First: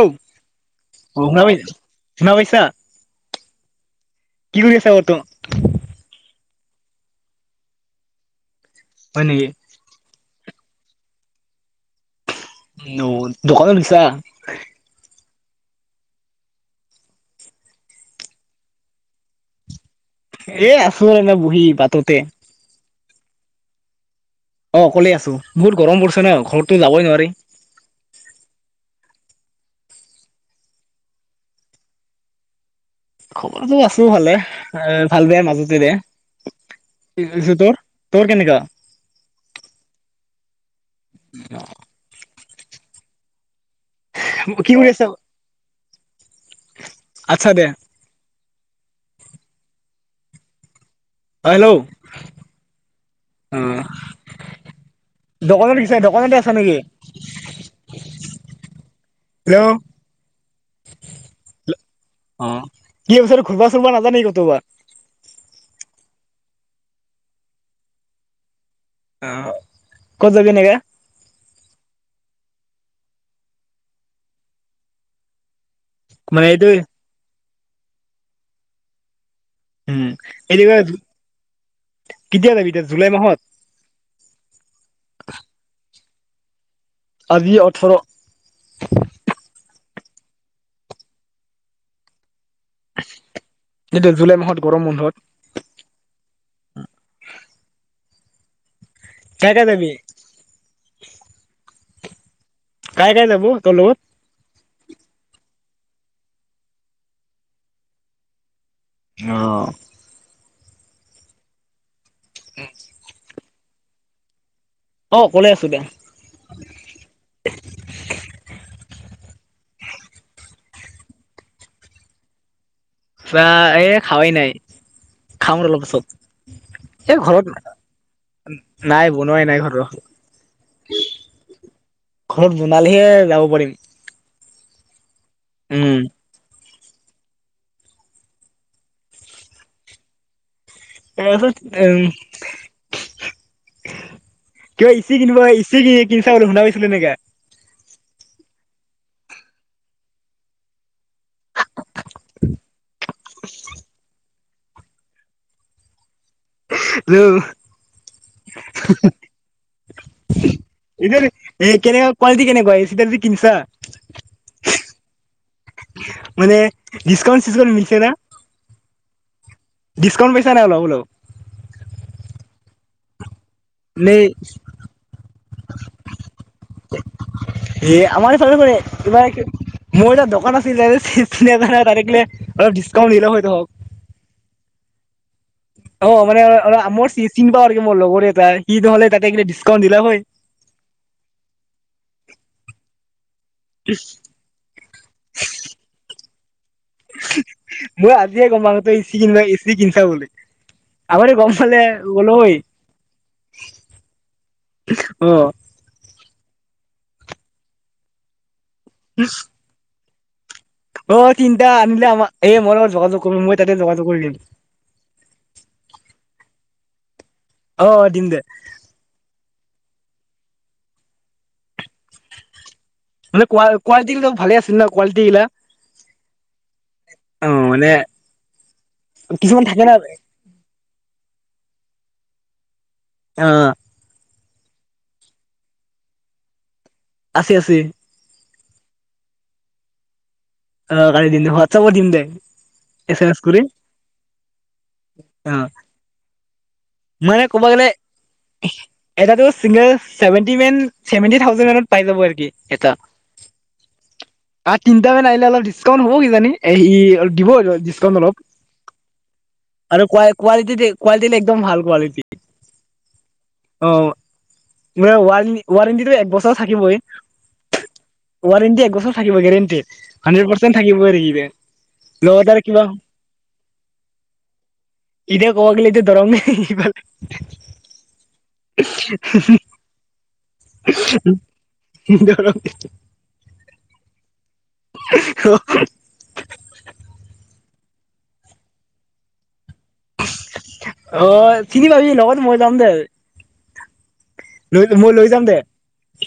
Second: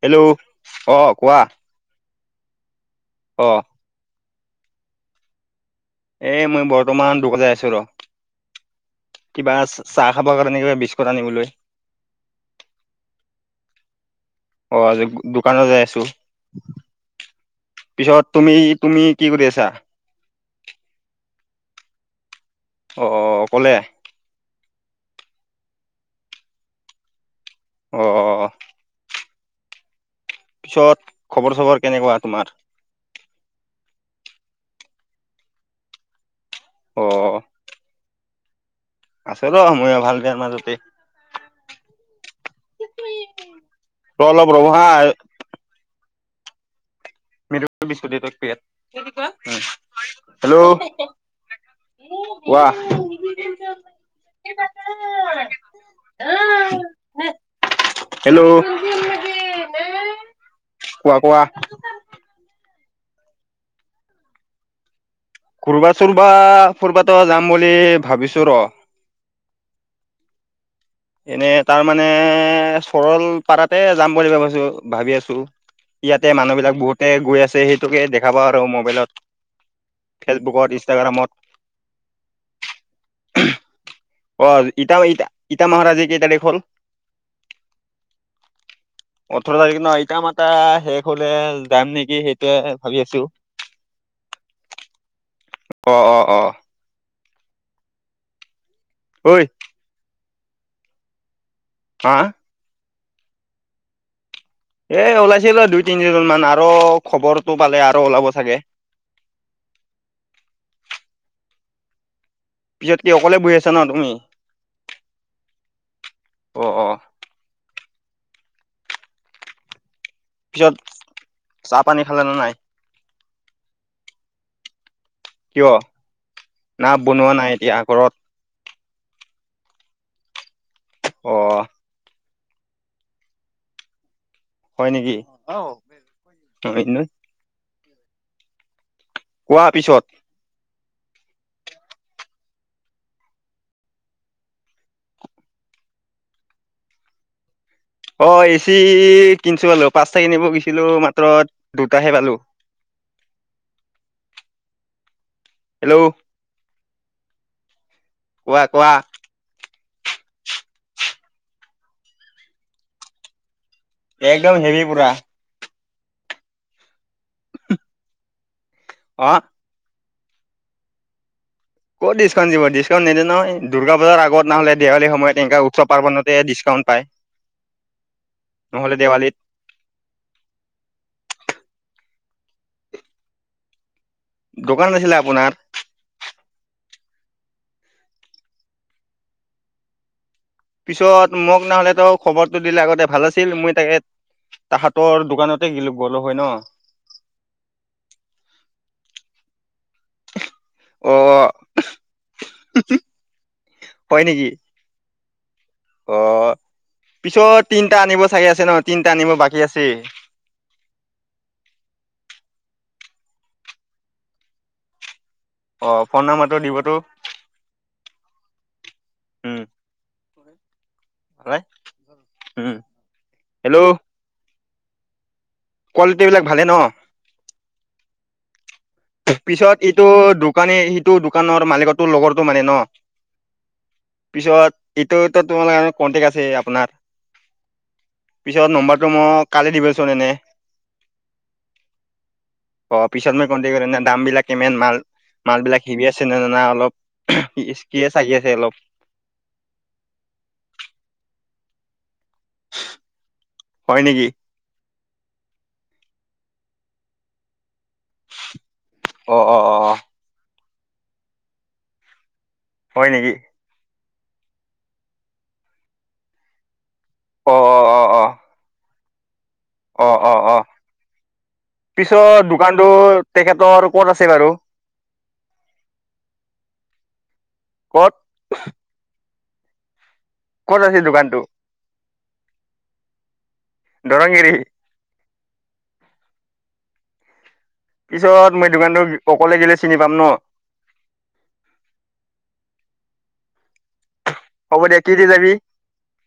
Hello, অহ', কোৱা। শুনা পাই শুনা পাইছা? অহ ', কি কৰি আছা বৰ্তমান? এ মই বৰ্তমান দোকতে আছোঁ ৰ। হয় নেকি কিবা আছ। চাহ খাবৰ কাৰণে কিবা বিস্কুট আনিবলৈ। উম ', দোকানো দিছা। অঁহ ', আজি। দোকানত যাই আছোঁ পিছত তুমি-তুমি কি কৰি আছা? এ আছোঁ এনে বহি বাটতে। অহ', অকলে? অহ', অকলে আছোঁ, বহুত গৰম পৰিছে ন', ঘৰততো যাবই নোৱাৰি। অহ ', পিছত খবৰ-চবৰ কেনেকুৱা তোমাৰ? খবৰটো আছোঁ ভালে, এ ভাল-বেয়াৰ মাজতে অ দে। [unintelligible] তোৰ -তোৰ। কেনেকা? আছে ৰ ময়ো ভাল বেয়াৰ মাজতে। [inaudible] ৰ অলপ কি ৰহা। কৰি আছা [inaudible] [unintelligible] [inaudible] হেল্ল', হেল্ল' কোৱা ডকনত গেছা ডকনতে আছা নেকি? Hello hello. কোৱা কোৱা অ' কি এই বছৰ ঘুৰবা-চুৰবা নাজা নেকি কতবা। ঘুৰবা-চুৰবা ফুৰবাতো যাম বুলি ভাবিছোঁ ৰ। অ ক'ত যাবি এনেকা? এনেই তাৰ মানে চৰল পাৰাতে যাম বুলি ভাবিছোঁ, ভাবি আছোঁ। ইয়াতে মানে মানুহ এইটো বিলাক বহুতে গৈ আছে। সেইটোকে দেখা পাওঁ আৰু মোবাইলত। উ'ম, এনি ফেচবুকত ৱেজ ইনষ্টাগ্ৰামত। কেতিয়া যাবি এতিয়া জুলাই মাহত? অ' ইটা, ইটা, ইটা মাহত আজি কেই তাৰিখ হ'ল? আজিয়ে অঠৰ। ওঠৰ তাৰিখ ন ইত মতা শেষ হ'লে যাম নেকি সেই এইটো জুলাই মাহত গৰম বন্ধত। অ' অ' অ' ঐ কাই, কাই যাবি। হা কাই কাই যাব তৰলোকত? এ! ওলাইছিল দুই তিনিজন মান আৰু খবৰটো পালে আৰু ওলাব চাগে অ', পিছত কি অকলে বহ আছা। ন তুমি। অ', অকলে আছো দিয়া। অ অ পিছত চাহ পানী খালে নে নাই। চাহয়ে খাৱাই নাই। খাম কিয় অলপ পাছত। না এই বনোৱা ঘৰত নাই এতিয়া ঘৰত? নাই বনোৱাই নাই ঘৰৰ। অ', ঘৰত বনালেহে যাব পাৰিম। হয় নেকি। উ'ম। [unintelligible] কোৱা পিছত। ত পাত উ'ম কিবা ইচি কিনিব ইচি কিনি কিনিছা ব শুনা পাইছিলো এনেকা। অ' ইচি কিনিছো পালো, পাঁচটা কিনিব গৈছিলো। মাত্ৰ দুটাহে পালো। হেল্ল' [unintelligible] [unintelligible] কোৱা কোৱা এইটোৰ এ' কেনেকুৱা কোৱালিটি কেনেকুৱা এচি ডাল যি কিনছা? একদম হেভি পুৰা। মানে ডিছকাউণ্ট চিছকাউণ্ট মিলছে না। অ' ডিছকাউণ্ট পাইছা নাই অলপ অলপ ক'ত ডিছকাউণ্ট দিব, ডিছকাউণ্ট নেদে নহয়। দুৰ্গা পূজাৰ নেই আগত নহ'লে দেৱালী সময়ত এনেকা উৎসৱ পাৰ্বণতে ডিছকাউণ্ট পায় এ আমাৰ সিফালৰে নহ'লে কিবা দেৱালীত মোৰ এটা দোকান আছিল ছিঙা -ভাঙা ডাইৰেক্টলি অলপ ডিচকাউন্ট দিলে হৈ যাব। দোকান আছিলে আপোনাৰ? অ' মানে অ' আমাৰ চিন পাওঁ আৰু মোৰ লগৰ এটা সি নহ'লে তাতে কি ডিচকাউন্ট দিলা হয়। পিছত মোক নহ'লে তো খবৰটো দিলে আগতে ভাল আছিল। ছিল মই তাকে তাহাঁতৰ দোকানতে গেলো হয় অলপ হয় ন? মই আজিয়ে গম পাও তই এচি কিনিবা এচি কিনছা বুলি অ আগতে গম পালে গলো হৈ হয় নেকি অ'। অ' পিছত তিনটা আনিব চাগি আছে ন'। তিনিটা আনিববাকী আছেই। অ' তিনটা আনিলে আমাৰ এই মই লগত যোগাযোগ কৰি মই তাতে যোগাযোগ কৰি দিম। অ'ফোন নাম্বাৰটো দিবতো অ' দিম দে। ভাই উম'। মানে হেল্ল' কোৱা নিচিনা কোৱালিটি গিলা কোৱালিটি বিলাক ভালে ন? অ মানে কিছুমান পিছত থাকে না ইটো দোকানে সিটো দোকানৰ মালিকতো লগৰ টো মানে ন'। অহ। পিছত এইটো তোমালোকৰ কনটেক্ট আছে আপোনাৰ আছে, আছেই। পিছত নম্বৰটো মোক কালি দিবচোন এনে। অ' কালি দিম দে, হোৱাটছাপত দিম দে অ এ পিছত চেমেছ মই কৰি দাম বিলাক কিমান মাল, অ মাল বিলাক কিনি আছে না, না অলপ মানে ক'ব গ'লে কিয়ে চাগি আছে অলপ এটাতো চিংগল, ছেভেন্টি মান ছেভেন্টি থাউজেণ্ড পাই যাব এইটো এটা। হয় নেকি তিনিটামান আহিল অলপ ডিছকাউণ্ট হ'ব কি জানি এই দিব অলপ ডিছকাউণ্ট ল অ অ অ অ আৰু কোৱা-কোৱালিটি তেতে কোৱালিটি গিলা একদম ভাল। কোৱালিটি হয় নেকি? অ', মই ৱাৰ ৱাৰেণ্টিটো এক বছৰ থাকিবই। অ অ অ অ ৱাৰেন্টি একবছৰ। গেৰেন্টি অ অ হান্ডৰেদ অ পাৰ্চেণ্ট থাকিবই নেকি আৰু পিছত লগত আৰু দোকানটো কিবা তেখেতৰ ক'ত আছে বাৰু ইনে কব গ'লে এতিয়া দৰংৰ। ক'ত [inaudible] [unintelligible] ক'ত আছিল দোকানটো? [unintelligible] দৰংগিৰি। অ। পিছত মই দোকানতো অকলে গিলি অ'চিনি পাবি লগত মই যাম দে হ'ব লৈ দিয়া মই কি দি লৈ যাম যাবি দে,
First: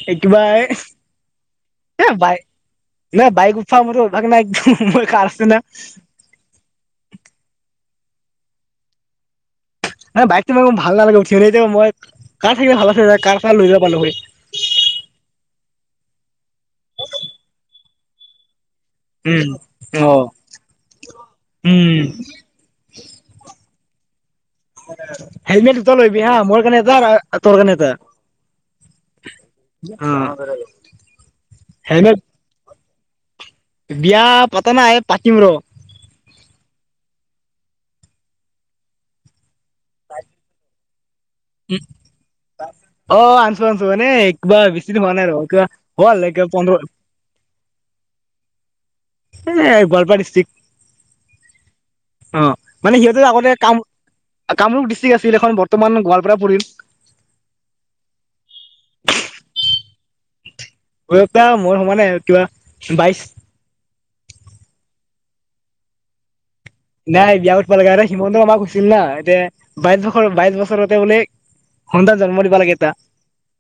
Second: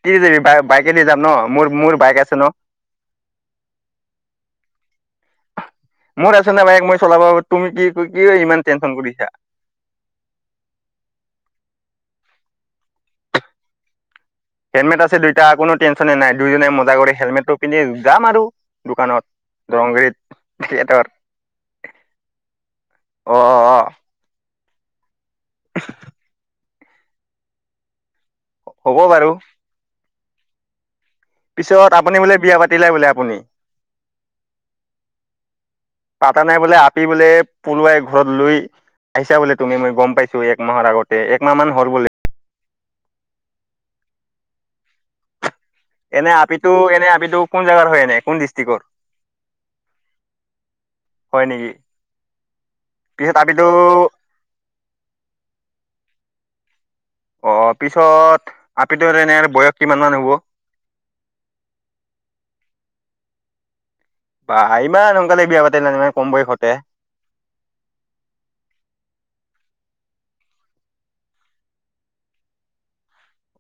কি দি যাবি কিবা বাই এ বাইকে দি যাম ন মোৰ মোৰ বাইক আছে বাই ন নাই বাইক উঠোৱা মোৰো অভাস নাই কাৰ [unintelligible] তই কিয় ইমান টেনচন কৰিছা। নহয় বাইকতো মোক ভাল নালাগে উঠি কেনে মই কাৰ থাকিলে ভাল আছিল ৰে কাৰ চাল লৈ যাব পাৰিলোহৈ। হেলমেট আছে দুইটা কোনো টেনশনে নাই দুইজনে মজা কৰি হেলমেটটো পিন্ধি যাম আৰু দোকানত উম, দৰংগিৰিত সিহঁতৰ, উম, অ, অ', অ। হেলমেট দুটা লৈ আহিবি হা' মৰ কাৰণে এটা আৰু তৰ কাৰণে এটা। হ'ব বাৰু। উম। পিছত আপুনি বোলে বিয়া পাতিলে বোলে। কোনি বিয়া পাতা নাই পাতিম ৰ পলোৱাই লৈ ঘৰত লৈ আহিছা বুলি। তুমি মই গম পাইছো এক মাহৰ আগত। অ, আনছো আনছো মানে এ কিবা বেছি দিন হোৱা নাই আৰু কিবা। হ'ল এনে আপিটো পোন্ধৰ এনে আপিটো কোন জোগাৰ হয় এনে কোন ডিষ্ট্ৰিকটৰ। এ গোৱালপাৰা ডিষ্ট্ৰিক্ট হয় নেকি? অ, মানে পিছত আপিতু তি আছিল এখন বৰ্তমান গোৱাল পোৰা পোৰি অ', পিছত আপিটোৰ এনে বয়স কিমান মান হ'ব? বয়স তাৰ মোৰ সমানে কিবা বাইশ। বা ইমান সোনকালে বিয়া পাতি নে মানে কম বয়সট। নাই বিয়া পঠব লগাগা আৰু সিমন্ত মামা কৈছিলনা টে। বাইশ বছৰ বাইশ বছৰতে বোলে খন্টান জন্ম দিবা লাগে এটা।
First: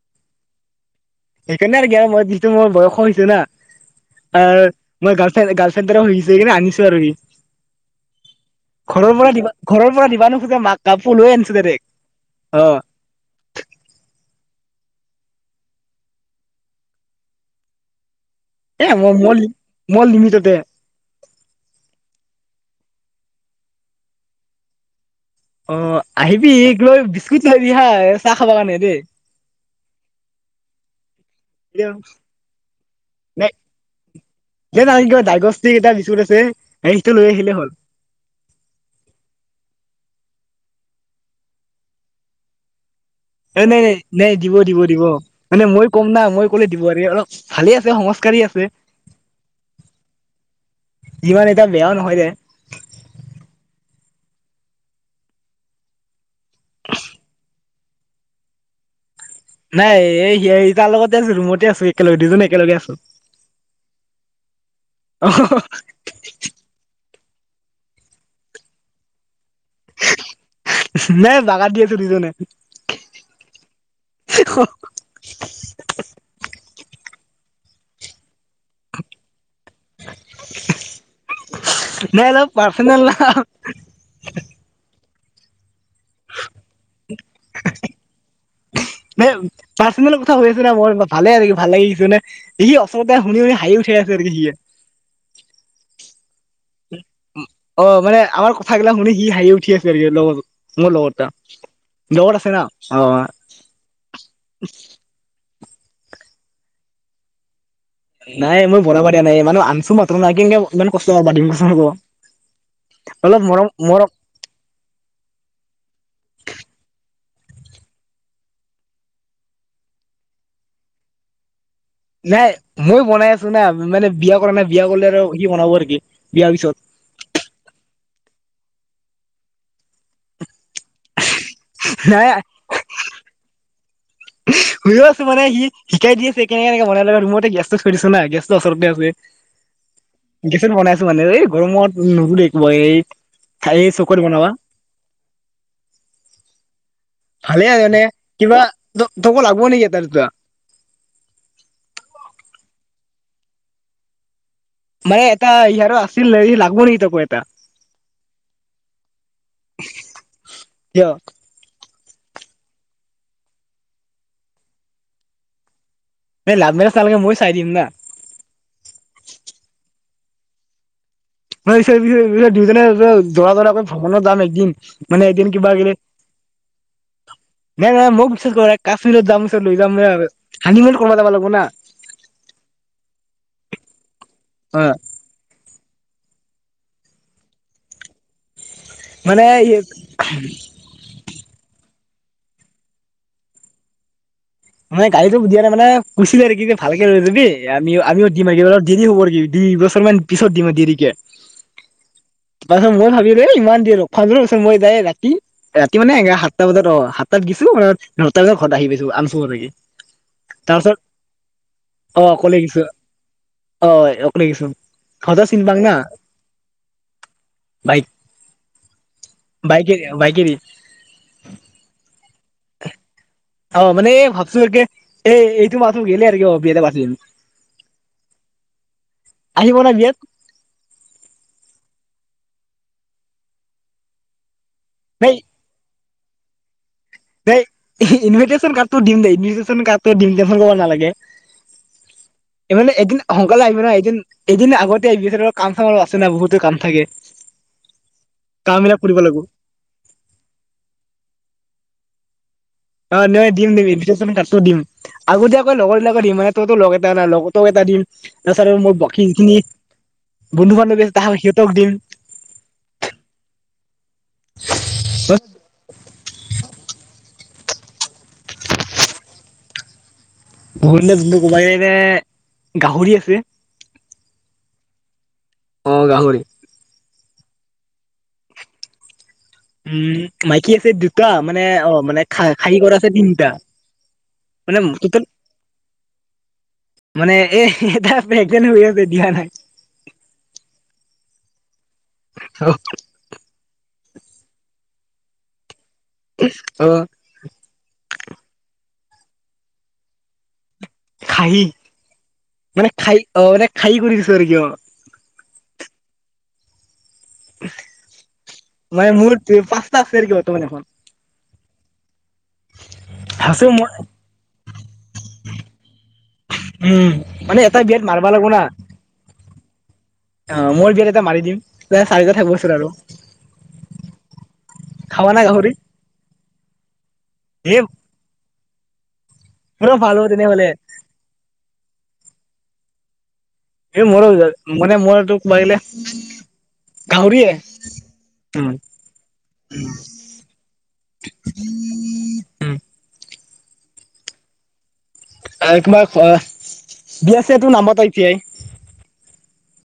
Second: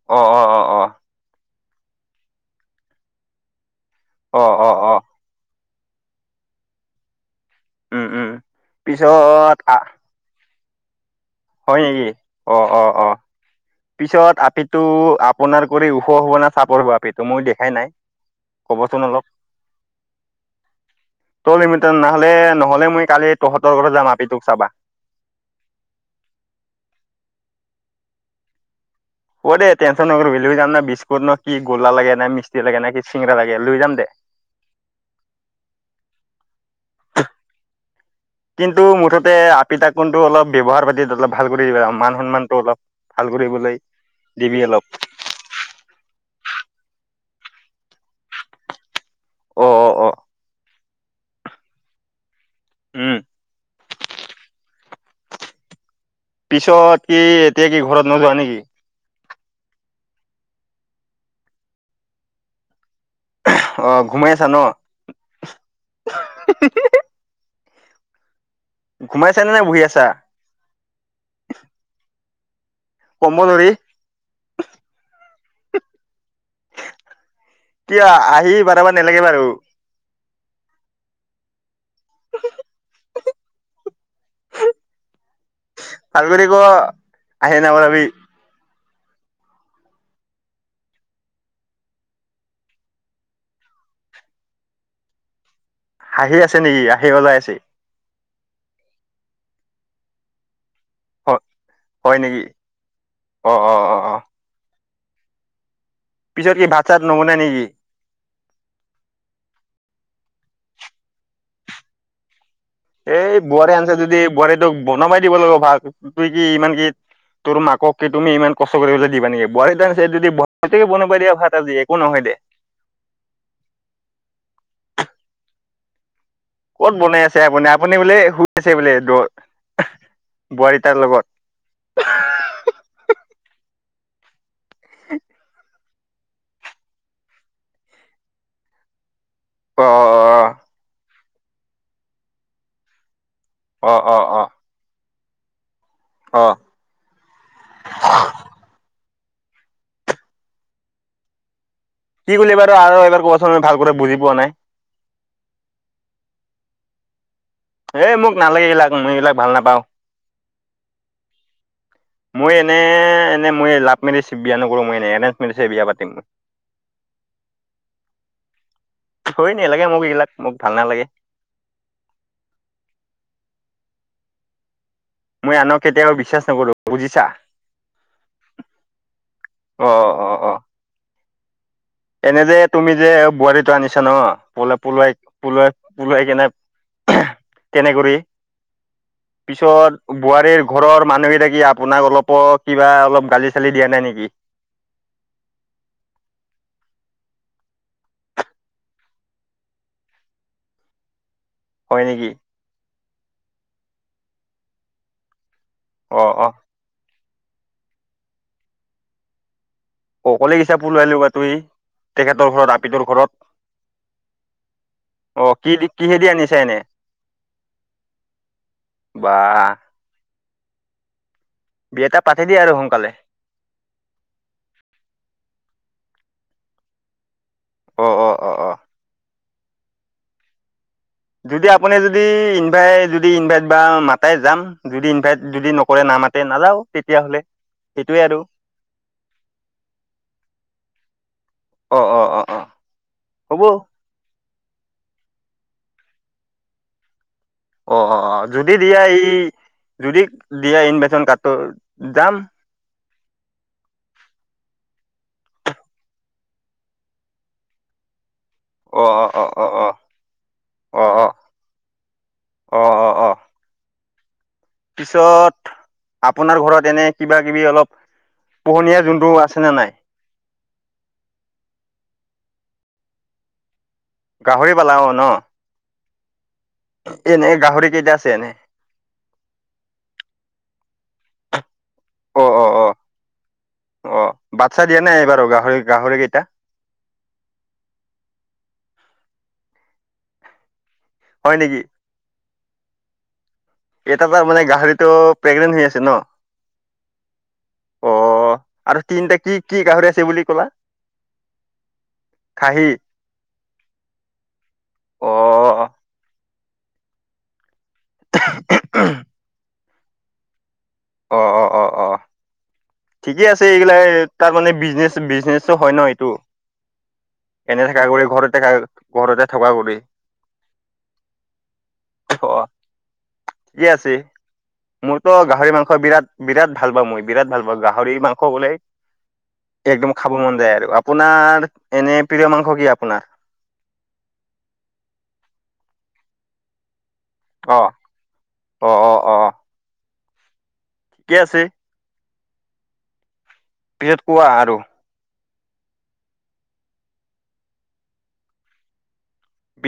অ, অ', অ', অ। সেইকাৰণে আৰু কি আৰু মই যিটো মই বয়স হৈছো না অ, মৰ গালফেণ গালফ ফেদ্ৰ হৈ ছে আনিচো আৰু হি উম উম ঘৰৰ পৰা দিবা পিছত আহ ঘৰৰ পৰা দিবা নোখোধে মাক কাপোৰ লৈ আনিছো হয়, ডাইৰেক্ট নেকি অ, অ, অ', পিছত আপিত টো আপোনাৰ কৰি ওখ হব না চাপৰ হোৱাাপ এইটো মই দেখাই নাই এ ক'বচোন মই অলপ? মল মল নিমিততে তই লিমিটাৰ নহ'লে নহলে মই কালি তহঁতৰ ঘ যাম আপি তোক চাবা অ আহিবি এই লৈ বিস্কুট লৈবি হা চাহ খাব কাৰণে দেই অ দেেই টেনশচন নকৰবিি লৈ যাম না বিস্কুট ন কি গোলা লাগে না মিস্তি লাগে না কি চিঙৰা লাগে লৈ যাম দে কিবা ডাইগষ্টিক এটা বিস্কুট আছে সেইটো লৈ আহিলে হ'ল কিন্তু মুঠতে আপি তাকোনটো অলপ ব্যৱহাৰ পাতি অলপ ভাল কৰি দিব আৰু মান সন্মানটো অলপ ভাল এ কৰিবলৈ নাই নাই নাই দিব দিবি দিব অলপ দিব মানে মই কম না মই কলে দিব আৰু অলপ ভালে আছে সংস্কাৰি আছে অ অ অ যিমান এটা বেয়াও নহয় যে উ পিছত কি এতিয়া কি ঘৰত নোযোৱা নেকি নাই এই সেই তাৰ লগতে আছো ৰুমতে আছো একেলগে দুজনে একেলগে আছো অ ঘুমাই আছা ন? অ ঘোমাই নাই বাগাত দি আছো দুজনে কম্ব নৰিী এতিয়া আহি বাৰাব নালাগে বাৰু নাই ন পাৰ্চনেল আ ভাল কৰি ক আহি ন বাবি ন পাৰ্চনেল কথা হৈ আছ না মোৰ ভালে ভাল লাগি আছ নে সি অচতে শুনি শুনি হাঁহি উঠাই আছে আৰু সি হাহি ছে নেকি আহি ওলাই আছে মানে আমাৰ কথাগিলাক শুনি সি হাঁহি উঠি আছে লগত মোৰ লগৰটা হয় লগত নেকি আছে না অ অ অ অ অ পিছত কি ভাত চাত নবনাই নেকি? নাই মই বনাবা দিয়া নাই মান আনছো মাত্ৰ নাই কিনকে ইমান কষ্ট হব দিম কচোনকৌ এই বোৱাৰী আনিছে যদি বোৱাৰী তোক বনাবাই দিব লাগিব ভাত তু কি ইমান কি তোৰ মাকক কি তুমি ইমান কষ্ট কৰিবলৈ দিবা নেকি বোৱাৰী যদি আনিছে বোৱাৰীকে বনাব দিয়া ভাত আজি এ নাই ময় বনাই আছো না মানে বিয়া কৰা নাই বিয়া কৰলে আৰু কি বনাব টিকি ক'ত বনাই আছে আপুনি আপুনি বোলে শু আছে বোলে দৰ বোৱাৰী তাৰ লগত হে [unintelligible] শুই আছো মানে সি। শিকাই দি আছে কেনেকে কেনেকে বনাব লাগে মই তো গেছটো থৈ দিছো না গেছ ওচৰতে আছে। অ অ গেছত বনাই আছো মানে এই গৰমত [unintelligible] খাই অ অ অ [unintelligible] অ। ভালে আৰ মানে কিবা তকো লাগব নিকি এটা দুটা। কি বাৰু আৰু এবাৰ কৱা চোন ভাল কৰি বুজি পোৱা নাই। মানে এটা ইয়াৰো আছিল নে লাগব নেকি তকৌ এ মোক নালাগে এইবিলাক মই এইবিলাক ভাল নাপাও। কিয় মই এনে এনে মই লাভ মেৰিচ বিয়া নকৰো মই এনে এৰেঞ্জ মেৰিছে বিয়া পাতি এই লাভমেৰেজ নালাগে মই চাই দিম না। হয় ন লাগে মোক এইগিলাক মোক ভাল নালাগে। [unintelligible] দুইজনে [unintelligible] ভ্ৰমণত যাম একদিন মানে এদিন মই কিবা আনক আহিলে কেতিয়াও বিশ্বাস নকৰো বুজিছা না মোক বিচাচ ক কাশ্মীৰত যাম চ লৌ অ যাম এ আৰ অ অ অ হানিমুন কৰবা যাবা লাগ [unintelligible] এনে যে তুমি যে বোৱাৰীটো আনিছা ন পলু অ পলুৱাই পলুৱাই। পলুৱাই কেনে তেনে কৰি। মানে পিছত বোৱাৰীৰ ঘৰৰ মানুহকেইটা আপোনাক অলপো কিবা অলপ গালি চালি দিয়া নাই নেকি। মই গালিটো দিয়া নাই মানে কুই চিলে নে কি ভালকে লৈ যাবি আমি আমিও দিম একেবাৰে দিনিও অৰ কি দুই বছৰ মান পিছত দিম আৰু দেৰিকে। হয় নেকি তাৰ পাছত মই ভাবিলো ইমান দে- ৰ- ভাবি আছোং মই যায় ৰাতি। ৰাতি মানে এ অ অ সাতটা বজাত অ' সাত তাত গিছো নটা বজাত ঘৰত আহি গেছো [unintelligible] অকলে গিছা পলুৱাই লবা তুই অ তেখেতৰ অকলে ঘৰত গিছো আপিটোৰ অ অকলে গিছো ঘৰত ঘৰতো আহ চিনি কি পাং দি না কিহেদি আনিছা এনে বাইক বা বাইকে বাইকেদি [unintelligible] পাতি দি আৰু সোনকালে। অ' মানে ভাবছো আৰুকে এই এইটো মাহ গেলে আৰু কি অ' বিয়াটো পাতিম। অ', অ', অ', অ। আহিব ন বিয়াত। যদি আপুনি যদি ইনভাই যদি ইনভাইট বা মাতে যাম। যদি ইনভাইট যদি নকৰে নামাতে নাযাও। ধেই ইনটেশচন কাৰ্ডটো দিম দেই ইনটেশন কাৰ্ড দিম দে ম ক'ব নালাগে। অ অ অ অ এই মানে এদিন সোনকালে হ'ব আহিবি নহয় এদিন, এদিন আগতে আহি কাম চামো আছে না বহুতো কাম থাকে। অ অ অ যদি কাম বিলাক দিয়া কৰিব এই লাগিব যদি দিয়া ইনভেশচন কাৰ্ডটো যাম। অ' নহয় দিম দিম। ইনভেটেশচন কাৰ্ডটো দিম। আগতীয়াকৈ লগৰবিলাকক দিম মানে তইতো লগ এটা নাই লগত এটা দিম। তাৰপাছত আৰু মোৰ অ বাকী অ যিখিনি অ অ বন্ধু অ অ বান্ধৱী আছে তাহ সিহঁতক দিম। অ অ অ অ পিছত আপোনাৰ ঘৰত এনে কিবা কিবি অলপ পোহঁনীয়া যোনটো আছেনে নাই। পোহঁনীয়া জন্তুটো কবা গেলে গাহৰি আছে। গাহৰি পালাওঁ ন। অ' গাহৰি। এনেই গাহৰি কেইটা আছে এনেই। উম মাইকী আছে দুটা মানে অ মানে খা অ অ খাহী অ কৰা আছে তিনিটা। অ বাচ্ছা দিয়া মানেত নাই এইবাৰো গাহৰি গাহৰি কেইটা মানে এ এটা প্ৰেগনেণ্ট হৈ আছে। দিয়া নাই। হয় নেকি। অ' এটা তাৰ মানে গাহৰিতো প্ৰেগনেন্ট হৈ আছে। ন অ' অ আৰু তিনিটা কি কি গাহৰি আছে বুলি ক'লা। খাহি খাহী মানে খাই অ' মানে খাই কৰি দিছো আৰু ক অ' অ [unintelligible] মানে মোৰ পা ত ফেৰি কিব ত মমান এখন। অ' অ' অ' অ' ঠিকে আছে এইগিলা তাৰ মানে বিজনেচ বিজনেচ হয় ন এইটো উম মানে এটা এনে বিয়াত থকা কৰি মাৰবা লাগব ঘৰতে না থকা ঘৰতে থকা কৰি। অ' মোৰ বিয়াত এটা মাৰি দিম চাৰিটা থাকিবচোন আৰু ঠিকে আছে খাৱা মোৰতো না গাহৰি মাংস বিৰাট বিৰাট ভাল পাওঁ মই বিৰাট ভাল এ পাশ গাহৰি মাংস বোলে। পুৰা একদম ভাল হ'ব খাব মন তেনেহ'লে যায় আৰু আপোনাৰ এনে প্ৰিয় মাংস কি আ শুনা এই মৰ য মনে মৰে তোক বাৰিলে কাউৰীয়ে অ উ উ অ থিকে আছে উম পিছত কোৱা আৰু আৰু কোমাক দি আছেটো নামত আই টি আই বিয়া